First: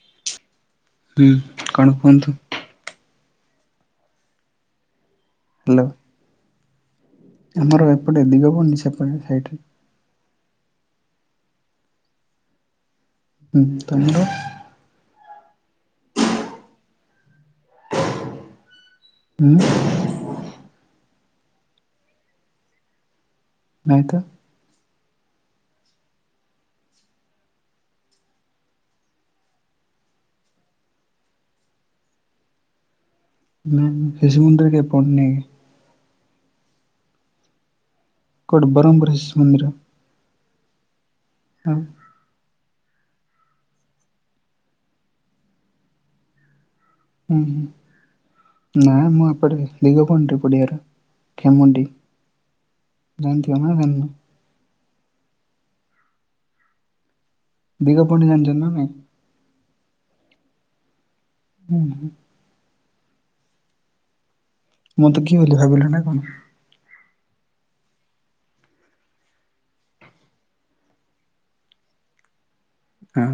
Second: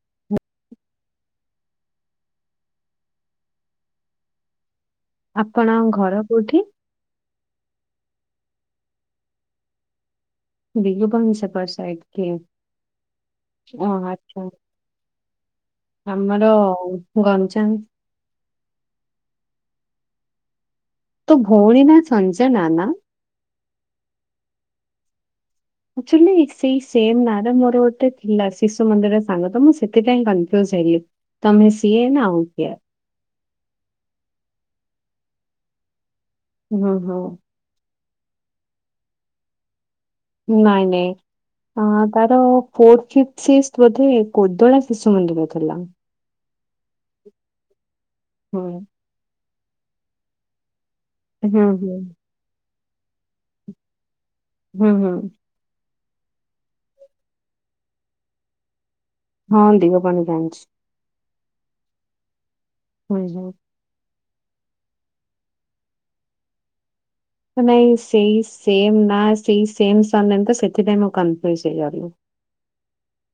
[unintelligible] ହୁଁ କଣ କୁହନ୍ତୁ? ଆପଣ ହ୍ୟାଲୋ ଙ୍କ୍ ଘର କୋଉଠି? ଆମର ଏପଟେ ଦିଗପଡି ସେପଟେ ସାଇଟ୍। [unintelligible] ସେପ ସାତ ହୁଁ ତମର [unintelligible] ଆମର ଗଞ୍ଜାମ। [inaudible] ତୋ ଭଉଣୀ ନା ସଂଞଜନା ନା? ନାଇ ତ। ଆଚୁଲି ସେଇ ସେମ୍ ନାଁ ରେ ମୋର ଗୋଟେ ଥିଲା ଶିଶୁ ମନ୍ଦିର ସାଙ୍ଗ ତ ମୁଁ ସେଥିପାଇଁ କନଫ୍ୟୁଜ ହେଲି। ତମେ ସିଏ ନା ଆଉ କିଏ? ନା ଶିଶୁ ମୁୁଣ୍ଡରେ କେବେ ପଢିନି। ହୁଁ ହୁଁ। କୁଆଡେ ବରହମପୁର ଶିଶୁମନ୍ଦିର [unintelligible] ନାଇଁ ନାଇଁ। ହଁ। [unintelligible] ଅ ତାର ଫଥ କି ଶିକ୍ସର୍ଥ ବୋଧେ କୋଦଳା ଶିଶୁ ମନ୍ଦିର ଥିଲା। [inaudible] ଉଁ ହୁଁ ନା ମୁଁ ଏପଡେ ଦିଗ ପହଣ୍ଡି ପଡିଆ ରେ। ହୁଁ ଖେମୁଣ୍ଡି ହୁଁ ଜାଣିଥିବ ନା ଜାଣନ? ହୁଁ ହୁଁ। ଦୀଗ ପହଣ୍ଡି ଯାଣିଛନ୍ତି ନା ନାଇଁ? ହଁ ଦିଗ ପହଣ୍ଡି ଜାଣ୍ଚି। ହୁଁ ହୁଁ। ପୁଣି ଯୋଉ ମୁଁ ଦୁଖୀ ବୋଲି ଭାବିଲ ନା କଣ? ନାଇଁ ସେଇ ସେମ୍ ନା ସେଇ ସେମ୍ ସାରନେମ୍ ତ ସେଥିପାଇଁ ମୁଁ କନଫ୍ୟୁଜ୍ ହେଇଗଲି। ଆଃ।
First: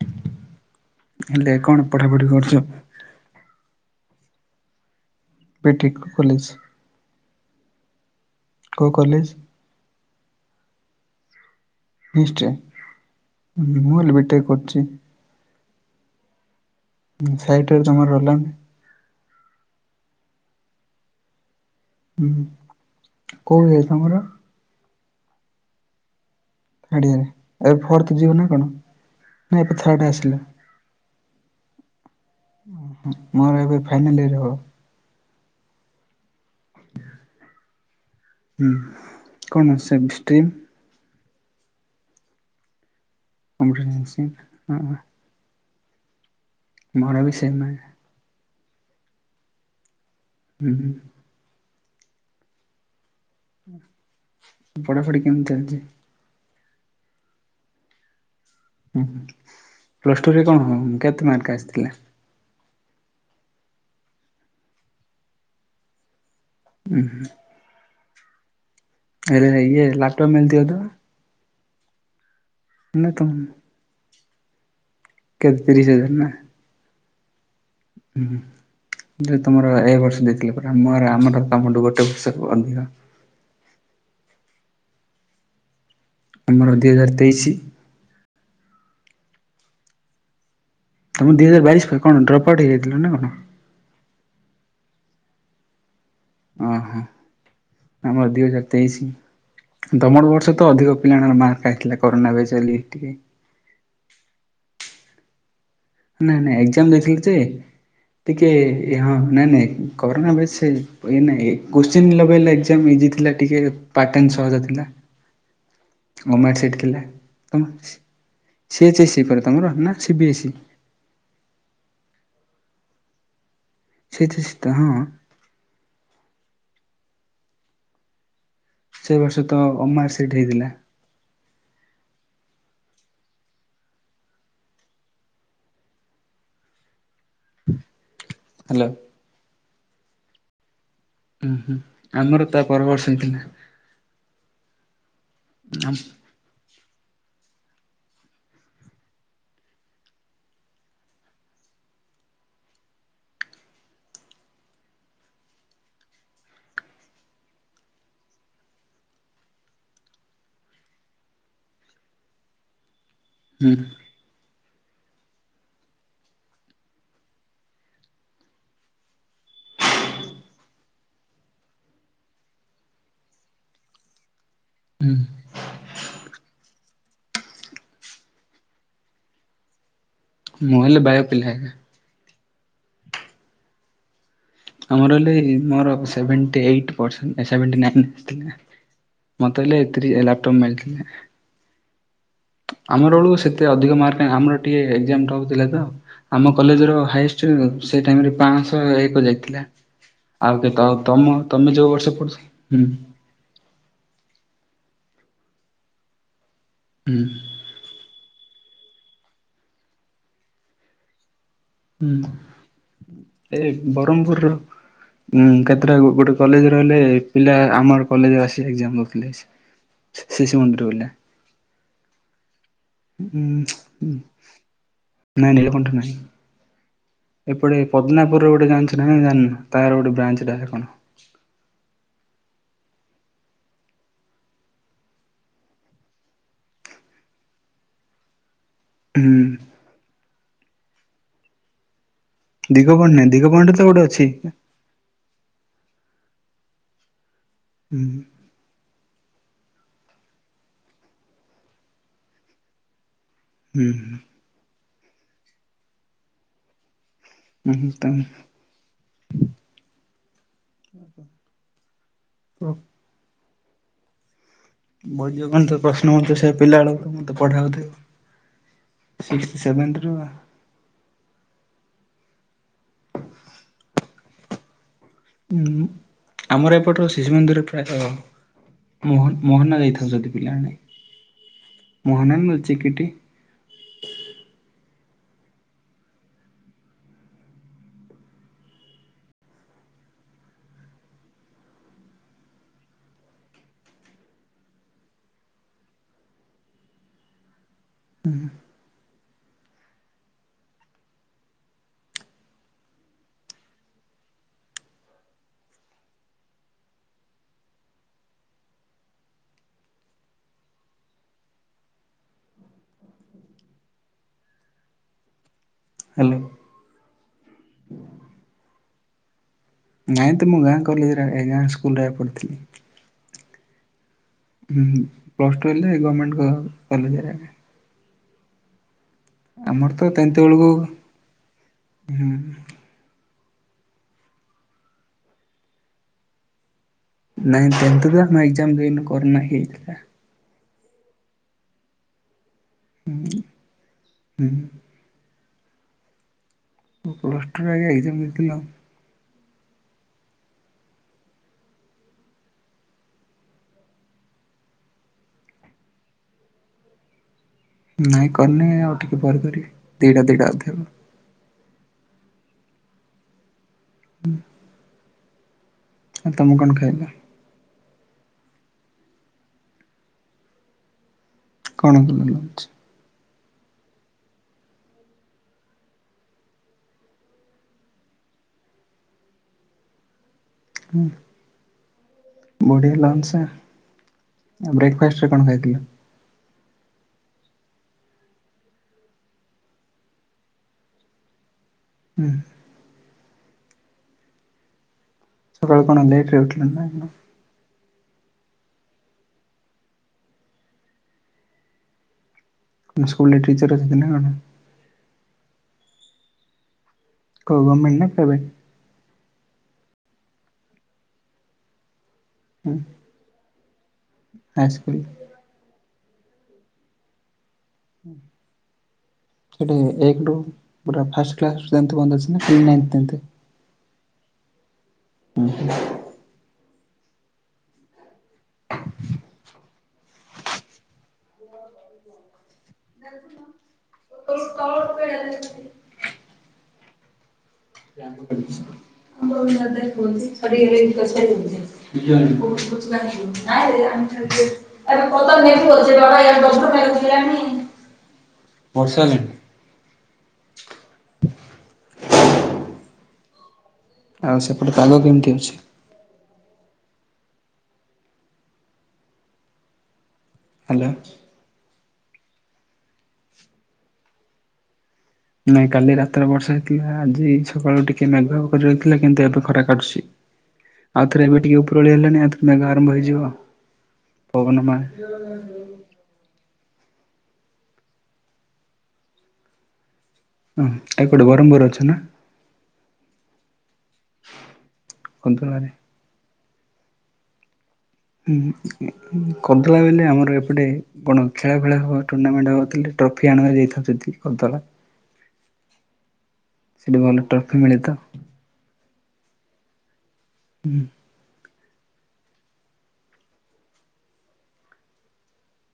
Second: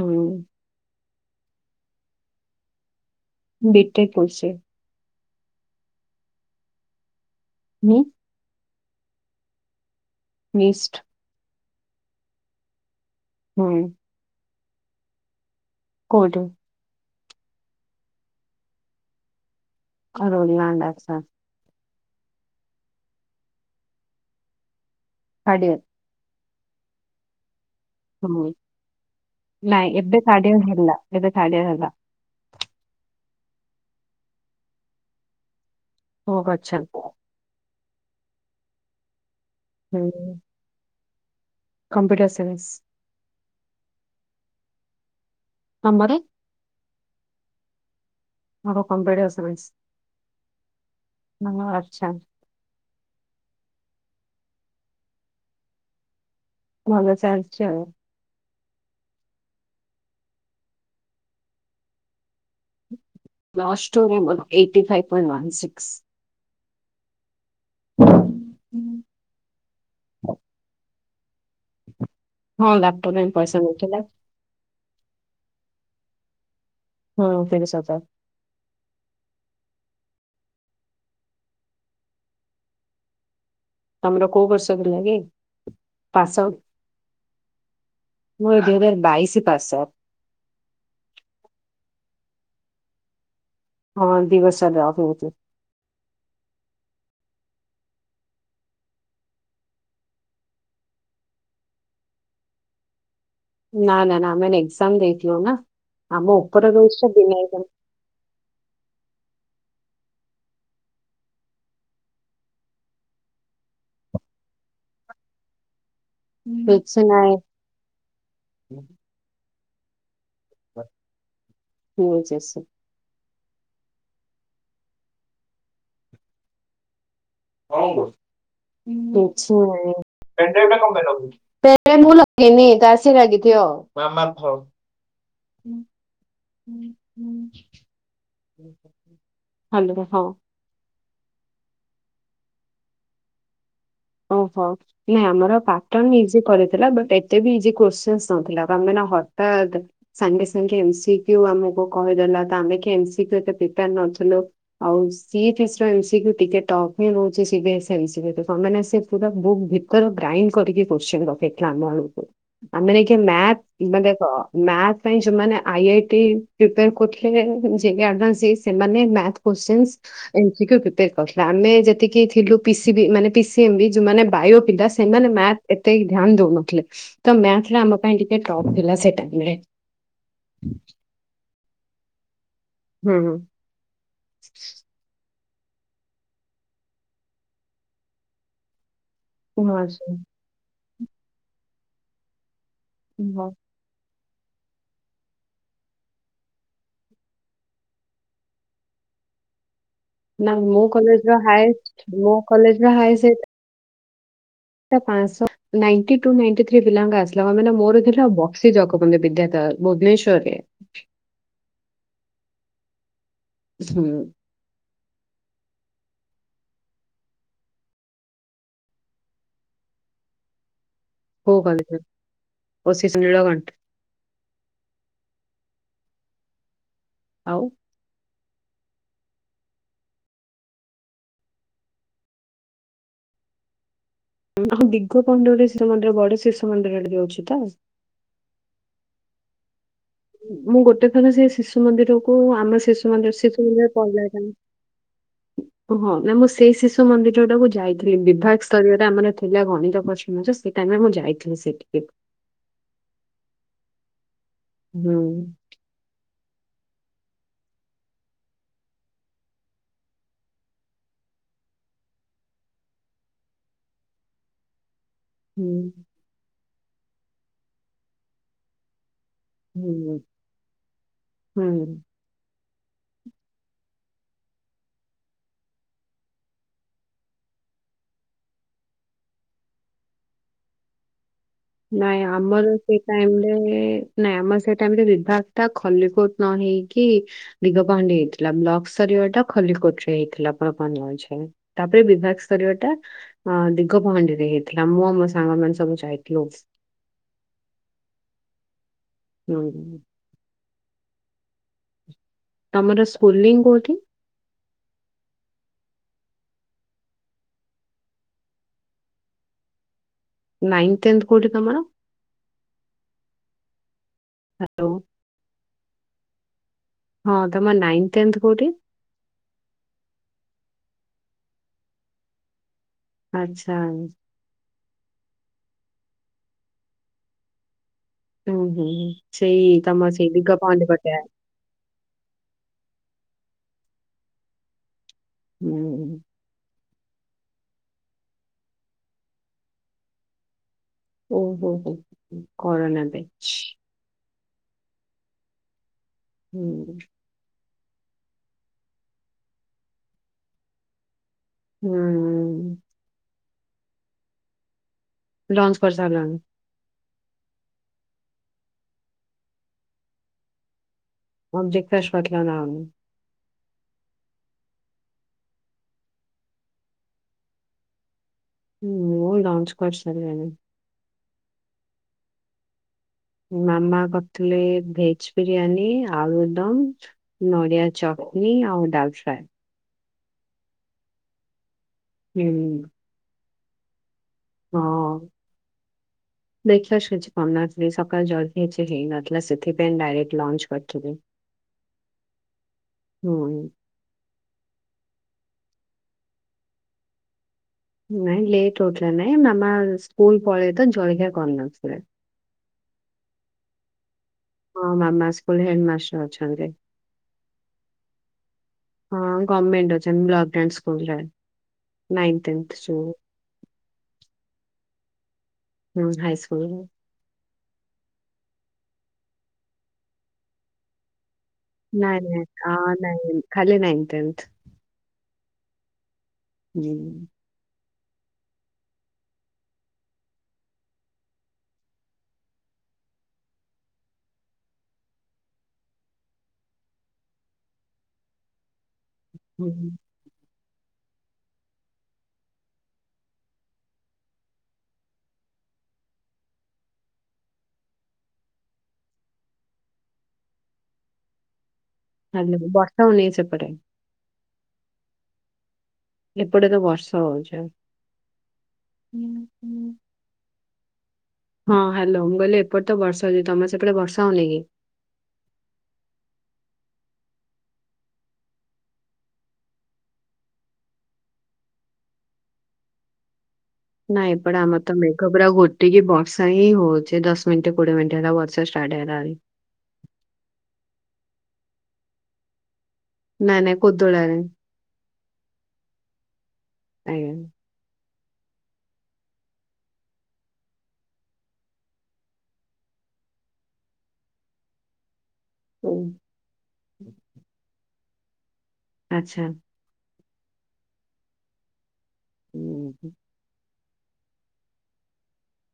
ହୁଁ। ହେଲେ କଣ ପଢାପଢି କରୁଚ? ମୁଁ ବିଟେକ କରୁଚି। ପିଠିକ୍ ଖୋଲିଚି। ହୁଁ। କୋଉ କଲେଜ୍? ମିଷ୍ଟ୍ ନିଶ୍ଚୟ ହୁଁ ମୁଁ ହେ ବିଟେଇ କରୁଚି। କଉଠେ? ସାଇଟି ରେ ଜମା ରହିଲାନି। ଅ ରଳିଆଣ୍ଡାସ [unintelligible] ହୁଁ କୋଉ ଇଏ ତମର? Third year. ଥାର୍ଡ ଇୟର ଏବେ ଫୋଥ? ହୁଁ ନାଇଁ ଏବେ ଆସିଲା ଥାର୍ଡ ଇୟର ହେଲା ଏବେ ଥାର୍ଡ ଇୟର ହେଲା। ଉଁ ହୁଁ ମୋର ଏବେ ଫାଇନିୟଲିଇ ହବ। ହୋ ଗଛନ୍। ହୁଁ କଣ ସେ ହୁଁ ଷ୍ଟ୍ରିମ୍? Computer science. କମ୍ପଟ ଜନ୍ସି ନ [unintelligible] ତମର? ମୋର ବି ସେମ୍। ମୋର କମ୍ପ୍ୟୁଟର ସାଇନ୍ସ। ହୁଁ। ନଙ୍ଗ ଅର୍ଛା [unintelligible] ପଢାପଢି କେମିତି ଚାଲିଚି? ଭଲ ଚାଲିଚି ଆଉ। ପ୍ଲସ ଟୁ ରେ କଣ କେତେ ମାର୍କ ଆସିଥିଲା? ପ୍ଲସ ଟୁ ମୋର ଏଇଟି ଫାଇ୍ ପଣ୍ଟନ୍ ସିକ୍ସ୍। [unintelligible] ହୁଁ। ହଁ [unintelligible] ଆରେ ଇଏ ଲାପଟପ୍ ମିଳିଥିବତ? ହଁ ନା ଲାଟୁ ତମ ନାଇଁ ପଇସା ନଉଥିଲା। କେତ ତିରିଶ ହଜାର ନା? ହଁ ତିରିଶ ହଜାର। ହୁଁ ଯେ ତମର ଏଇ ବର୍ଷ ଦେଇଥିଲେ ପରା ମୋର ଆମର ତମଠୁ ଗୋଟେ ବର୍ଷରୁ ଅଧିକ। ତମର କୋଉ ବର୍ଷ ଥିଲା କି? ଆମର ଦୁଇ ହଜାର ତେଇଶି। ମୋର ଦୁଇ ହଜାର ବାଇଶି ପାସ। ତମର ଦୁଇ ହଜାର ବାଇଶ ପାଇଁ କଣ ଡ୍ରପ୍ଆଉଟ ହେଇଯାଇଥିଲା ନା କଣ? ହଁ ଦିବସ ସା ଡଫ ଉଚୁ। ଓହୋ ଆମର ଦି ହଜାର ତେଇଶି। ଦମର ବର୍ଷ ତ ଅଧିକ ପିଲାଙ୍କର ମାର୍କ ଆଇଥିଲା କରୋନା ବ ଚା ଲିଫ୍ଟରେ। ନା ନା ନା ଆମେ ମାନେ ଏକ୍ଜାମ ଦେଇଥିଲୁ ନା ଆମ ନାଇଁ ନାଇଁ ଉପର ଏକ୍ଜାମ ଦେଇଥିଲି ଯେ [unintelligible] ଟିକେ ଏ ହଁ ନାଇଁ ନାଇଁ କରୋନା ବଛି ପ ଏଇନେ ଏ କୋଶ୍ଚିନ ଲେବଲ୍ ଏଜ୍ଜାମ୍ ଇଜି ଥିଲା ଟିକେ ପାଟନ ସହଜ ଥିଲା। ଗମେଣ୍ଟ୍ ସିଟି ଥିଲା ତମ ସିଏଚେ ଏସ୍ ସି ପରେ ତମର ନା ସିିବି ଏ ସି? ପା ପି ଏ ଚେ ସି। ସେଇତ ସେଇତ ହଁ। କଣ ସେ ବର୍ଷ ତ ଅମାର ସିଟ୍ ହେଇଥିଲା [unintelligible] [unintelligible] ତାସୀ ଲାଗି ଥିବ ମା ମା ମ ଉଁ। [unintelligible] ହ୍ୟାଲୋ ହାଲୋ ହଁ। ଉଁ ହୁଁ ଆମର ତା ପରବର୍ଷ ହେଇଥିଲା। ଓହୋ ନାଇଁ ଆମର ପାଟନ ହେଇଛି। ଯି କରିଥିଲା ବଟ ଏତେ ବି ଇଜି କୋଶ୍ଚିସିଂ ନଥିଲା ଆମେ ନା ହଠାତ୍ ସାଙ୍ଗେ ସାଙ୍ଗେ ଏମସିକ୍ୟୁ ଆମକୁ କହିଦେଲା ତ ଆମେ କି ଏମସିକ୍ୟୁ ଏ ତେ ପ୍ରିପାର ନଥିଲୁ। ଆଉ ସିଏ ଫ୍ରିଏସ ଏମସିକ୍ୟୁ ଟିକେ ଟଫ ହିଁ ରହୁଛି ସିବିଏସେ ଏମ୍ସିକ୍ୟୁ [unintelligible] ମାନେ ସ ସେ ପୁରା ବୁକ୍ ଭିତରେ ଗ୍ରାଇଣ୍ଡ କରିକି କୋଶ୍ଚିନ ପକେଇଥିଲା ଆମ ବଳକୁ। ଆମେ ଦେଖା ହୁଁ ମ୍ୟାଥ ମନେ କ? ମ୍ୟାଥ ପାଇଁ ଯୋଉମାନେ ଆଇ ଆଇଟି ପ୍ରିପେର କରୁଥିଲେ [unintelligible] ସେମାନେ ମ୍ୟାଥ କୋଶ୍ଚିନସ୍ ଏମସିକ୍ୟୁ ପ୍ରିପେର କରୁଥିଲୁ ଆମେ ଯେତିକି ଥିଲୁ ପି ସି ବି ମାନେ ପି ସି ତି ଏମମ୍ପି ଯୋଉମାନେ ବାୟୋ ପିଲା ହୁଁ ସେମାନେ ମ୍ୟାଥ ଏତେ କି ଧ୍ୟାନ ଦଉନଥିଲେ। ତ ମ୍ୟାଥ ଟା ଆମ ପାଇଁ ଟିକେ ଟପ୍ ଥିଲା ସେଇ ଟାଇମ୍ ରେ। ମୁଁ ହେଲେ ବାୟୋ ପିଲା। ହୁଁ ହୁଁ। ଆମର ହେଲେ ମୋର ସେଭେଣ୍ଟି ଏଇଟି ପର୍ସେଣ୍ଟ ଏ ସେଭେଣ୍ଟି ନାଇନ୍ ଆସିଥିଲା। ମତେ ହେଲେ ଏତିରେ ହଁ ଲାପଟପ୍ ମିଳିଥିଲା। ଆମର ବେଳକୁ ସେତେ ଅଧିକ ମାର୍କ କାଇଁ ଆମର ଟିକେ ଏକ୍ଜାମ ରହୁଥିଲା ତ? ଆମ କଲେଜ ର ହାଏଷ୍ଟ ସେ ଟାଇମରେ ପାଞ୍ଚଶହ ଏକ ଯାଇଥିଲା ନା ଆଉ କେ ମୋ ତ କଲେଜର ତମ ତମେ ଯୋଉ ହାଏଷ୍ଟ ବର୍ଷ ମୋ ପଢୁଛ ହୁଁ। କଲେଜର ଟା ପାଞ୍ଚସ ନାଇଣ୍ଟି ଟୁ ନାଇଣ୍ଟି ଥ୍ରୀ ପିଲା ବିିଲଙ୍ଗ ହୁଁ ଆସିଲ ହଁ ମାନେ ମୋର ଥିଲା ବକ୍ସି ଜଗବନ୍ଧୁ ବିଦ୍ୟାଧର ଭୁବନେଶ୍ଵର ରେ। ହୁଁ ଏ ହୁଁ ବରମପୁରୁର। ଉଁ କେତେଟା କୁ ଗୋଟେ କଲେଜ ରହିଲେ ପିଲା ଆମର କଲେଜ ଆସି ଏଜାମ୍ ଦେଉଥିଲେ ସିଏ। ଶିଶୁ ମନ୍ଦିର ପିଲା। କୋଉ କଲେଜ୍ ର? ନାଇଁ ନୀଳକଣ୍ଠ ନାଇଁ। ଆଉ ଏପଟେ ପଦ୍ଦନାପୁର ର ଗୋଟେ ଯାଞ୍ଚ ନା ଜା ତାର ଗୋଟେ ବ୍ରାଞ୍ଚ ଟା କଣ? ହଁ ଦିଗପହଣ୍ଡ ଶିଶୁ ମନ୍ଦିର ବଡ ଶିଶୁ ମନ୍ଦିର ରେ ଅଛି ତ? ହୁଁ ମୁଁ ଗୋଟେ ଥରେ ସେ ଶିଶୁ ମନ୍ଦିରକୁ ଆମର ଶିଶୁ ଦିଗପହଣ୍ଡି ନାଇଁ ମନ୍ଦିର ଶିଶୁ ଦିଗପହଣ୍ଡିରେ ତ ମନ୍ଦିର ଗୋଟେ ଅଛି ପହିଲାଣି। ହଁ ନା ମୁଁ ସେଇ ଶିଶୁ ମନ୍ଦିର ଟାକୁ ହୁଁ ଯାଇଥିଲି ବିଭାଗ ସ୍ତରୀୟରେ ଆମର ଥିଲା ଗଣିତ ପସ ସେଇ ଟାଇମରେ ମୁଁ ଯାଇଥିଲି ସେଠିକି। ହୁଁ ହୁଁ ହୁଁ ହୁଁ ତମ ହଁ ହୁଁ ପ୍ରଶ୍ନ ହ ସେ ପିଲା ବେଳକୁ ତ ମତେ ପଢାଥିବ ହୁଁ ହୁଁ ଉଁ ଆମର ଏପଟ ଶିଶୁ ମନ୍ଦିର ପ୍ରାୟତ ମୋହନ ମୋହନା ଯାଇଥାଉଛନ୍ତି ପିଲା ନାଇଁ ନାଇଁ ଆମର ସେ ଟାଇମରେ ନାଇଁ ଆମର ସେଇଟାଇମ ବିଭାଗ ଟା ଖଲିିକୋଟ୍ ନ ହେଇକି ଦିଗ ପାହାଣ୍ଡି ହେଇଥିଲା ବ୍ଲକ ସ୍ତରୀୟ ଟା ଖଲିକୋଟ ରେ ହେଇଥିଲା ଆପଣ କଣ ଜାଣିଛନ୍ତି ତାପରେ ବିଭାଗ ସ୍ତରୀୟ ଟା ଅ ଦିଗ ପହଣ୍ଡିରେ ହେଇଥିଲା ମୁଁ ଆମ ସାଙ୍ଗ ମାନ ସବୁ ଯାଇ ନମସ୍କାର ହୁଁ ହୁଁ ତମର ସ୍କୁଲିଂ କୋଉଠି? ନାଇନ୍ ଟେନ୍ଥ କୋଉଠି ତମର? ହ୍ୟାଲୋ ହେଲୋ ହଁ ତମର ନାଇନ୍ଥ ଟେନ୍ଥ କୋଉଠି? ନାଇଁ ତ ମୁଁ ଗାଁ କଲେଜରେ ଏ ଗାଁ ସ୍କୁଲରେ ପଢିଥିଲି। ଆଚ୍ଛା ହୁଁ ପ୍ଲସ୍ ଟୁ ହେଲେ ଗଭର୍ଣ୍ଣମେଣ୍ଟ କଲେଜରେ। ହୁଁ ହୁଁ ହଁ ସେଇ ଆମର ତ ତମା ସେଇ ଟେନ୍ଥ ଦିଗ ବେଳକୁ ପହଣ୍ଡ ହୁଁ ହୁଁ ନାଇଁ ଟେନ୍ଥ ଦ ଆମ ଏକ୍ଜାମ ଦେଇନୁ କରୋନା ହେଇଥିଲା। ଓ ହୋ ହୋ କରନା ବେଚ। ହୁଁ। ହୁଁ। ପ୍ଲସ ଟୁରେ ଆଗ ଏକଜାମ ଦେଇଥିଲ। ହୁଁ। ଲଞ୍ଚ କରିସାରିଲନି? ନାଇଁ କରିନି ଆଉ ଟିକେଏ କରିବି ଦିଇଟା ଦିଇଟା ଅଧେ। କଣ ବ୍ରେକ ଫାଷ୍ଟ କରିଥିଲ ନା କଣ? ତମେ କଣ ଖାଇଲ? ମୁଁ ଲଞ୍ଚ କରିସାରିଲିଣି। କଣ ଭଲ ଲାଗୁଛି। ମାମା କରିଥିଲେ ଭେଜ ବିରିୟାନୀ ଆଳୁଦମ। ନଡ଼ିଆ ଚଟନି ଆଉ ଡାଲ ଫ୍ରାଏ। ହୁଁ ହ ବଢ଼ିଆ ଲନ୍ସ। ଆଉ ବ୍ରେକ୍ଫାଷ୍ଟ ରେ କଣ ଖାଇଥିଲ? ବ୍ରେକ ଫାଷ୍ଟ କିଛି କରି ନଥିଲି ସକାଳୁ ଜଲଦି କିଛି ହେଇନଥିଲା ସେଥିପାଇଁ ଡାଇରେଟ ଲଞ୍ଚ କରିଥିଲି। ହୁଁ। ସୁବୁନି। ସକାଳେ କଣ ଲେଟ୍ରେ ଉଠିଲ ନା କଣ। ନାଇଁ ଲେଟ ଓଠଲା ନାଇଁ ମାମା ସ୍କୁଲ ପଳେଇ ତ ଜଳଖିଆ କରିନଥିଲେ। ସ୍କୁଲ ରେ ଟିଚର୍ ଅଛନ୍ତିିନା କଣ? ହଁ ମାମା ସ୍କୁଲ ହେଡ ମାଷ୍ଟର ଅଛନ୍ତି। କ ଗର୍ଣମେଣ୍ଟ ନା ପ୍ରାଇଭେଟ? ହଁ ଗଭମେଣ୍ଟ ଅ୍ଛନ୍ତି ବ୍ଲକ [unintelligible] ସ୍କୁଲ ରେ ନାଁଇଟିନ୍ ହୁଁ କ୍ସୂଲ୍। High school. ହୁଁ ହାଇସ୍କୁଲ। ଗୋଟେ ଏକଦୁ ପୁରା ଫାସ୍କ୍ଲାସ। ତେନ୍ଥ ନାଇଁ ପର୍ଯ୍ୟନ୍ତ ନା ନାଇଁ କି ଆ ନାଇଁଥ ତେଁଥ। ନାଇଁ ଖାଲି ନାଇନ୍ଥ ଟେନ୍ଥ। [unintelligible] ହୁଁ। [inaudible] [unintelligible] ହୁଁ। [unintelligible] [unintelligible] [unintelligible] ବର୍ଷାହେଲାଣୀ। [inaudible] ହାଲୋ ବର୍ଷା ହୋଉନେକି ସେପଟେ। ଆଉ ସେପଟେ ପାଗ କେମିତି ଅଛି? ଏପଟେ ତ ବର୍ଷା ହଉଛି ଆଉ। ହ୍ୟାଲୋ। ହଁ ହ୍ୟାଲୋ ମୁଁ କହିଲି ଏପଟେ ତ ବର୍ଷା ହଉଛି ତମେ ସେପଟେ ବର୍ଷା ହଉନି କି? ନାଇଁ କାଲି ରାତିର ବର୍ଷା ହେଇଥିଲା ଆଜି ସକାଳୁ ଟିକେ ମେଘ କରି ରହିଥିଲା କିନ୍ତୁ ଏବେ ଖରା କାଟୁଛି। ଆଉଥରେ ଏବେ ଟିକେ ଉପରଳି ହେଲାଣି ଆଉଥରେ ମେଘ ଆରମ୍ଭ ହେଇଯିବ। ନାଇଁ ପବନ ଏପଟେ ମା ଆମ ର ତ ମେ ଘ ପୁରା ଘୋଟିକି ବର୍ଷା ହିଁ ହଉଛି ଦସ୍ ମିନିଟ କୋଡିଏ ମିନିଟ ହେଲା ବର୍ଷା ଷ୍ଟାର୍ଟ ହେଲାଣି। ଉଁହୁଁ ତା କୋଟି ବରହମ୍ପୁରେ ଅଚ୍ଛନା। ନାଏ ନାଏ କୋଦଳାରେ କନ୍ତଳାରେ ଆଜ୍ଞା। ଉଁ ହୁଁ କୋଦଳାରେ ବୋଇଲେ ଆମର ଏପଟେ କଣ ଖେଳା ଫେଳା ହବ ଟୁର୍ଣାମେଣ୍ଟ ହଉ ଥିଲେ ଟ୍ରଫି ଆଣୁଭାରି ଯାଇଥାନ୍ତା ସେତିକି କରଦେଲା। [inaudible] ସେଟି ଗଲେ ଟ୍ରଫି ମିଳେତ। ଆଚ୍ଛା। ହୁଁ। ଉଁ ହୁଁ ହୁଁ।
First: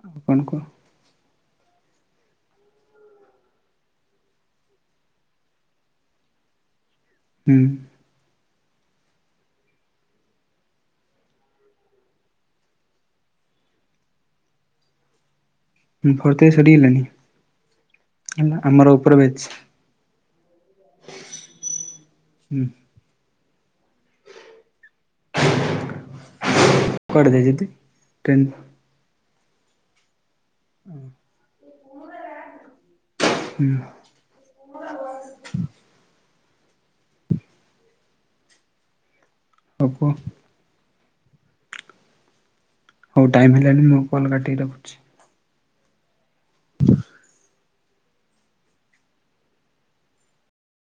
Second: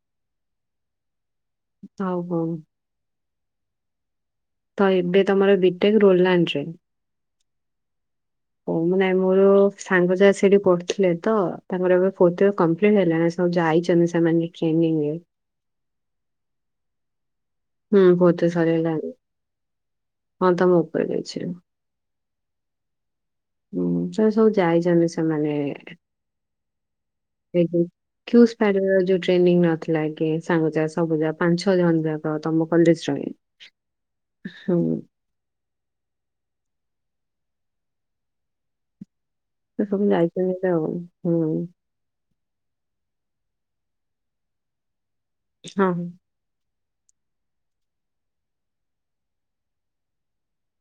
ଆଉଁ କଣ କୁହ? ହୋଉ ହୋଉ। ତ ଏବେ ତମର ବିଟେକ୍ ରୋଲାଣ୍ଡରେ? ହୁଁ। ହୋଉ ନାଇଁ ମୋର ସାଙ୍ଗ ଯାକ ସେଠିଁ ପଢୁଥିଲେ ତ ତାଙ୍କର ଫୋର୍ଥୟର କମ୍ପ୍ଲିଟି ହେଲା। ସବୁ ଯାଇଛନ୍ତି ସେମାନେ ଟ୍ରେନିଂରେ। ଉଁ ଫୋର୍ଥଇୟର ସରିିଗଲାଣିି? ହୁଁଉଁ ଫୋର୍ଥୟର ସରିଗଲାଣି ବ୍ୟାଚ୍ ହଁ ତମ ଉପରେ ବ୍ୟାଚରେ। ଉଁ ହୁଁ। ହୁଁ ସେମାନେ ସବୁ ଯାଇଛନ୍ତି ସ ସେମାନେ ଏଁ କୁଆଡ଼େ ଯାଇଛନ୍ତି? ସେଇ ଯଉଁ ଟ୍ରେନ୍ କ୍ଯୁସ୍ପାଇଡର ଯଉଠିଁ ଟ୍ରେନିଂ ନଥିଲା କି ସାଙ୍ଗ ଯାକ ସବୁ ଯାକ ପାଞ୍ଚ ଛ ଜଣ ଯାକ ତମ କଲେଜରଏ। ହେଇୟା। ସୁଉଁ। ହଉ ସେସବୁ କୁହ ଯାଇଛନ୍ତି ତ ଆଉଁ ହୁଁ। ହୋଉ ଟାଇମ୍ ହେଲାଣି ମୁଁ ଫୋନ କାଟିକି ରଖୁଛି। ହଁ। [inaudible]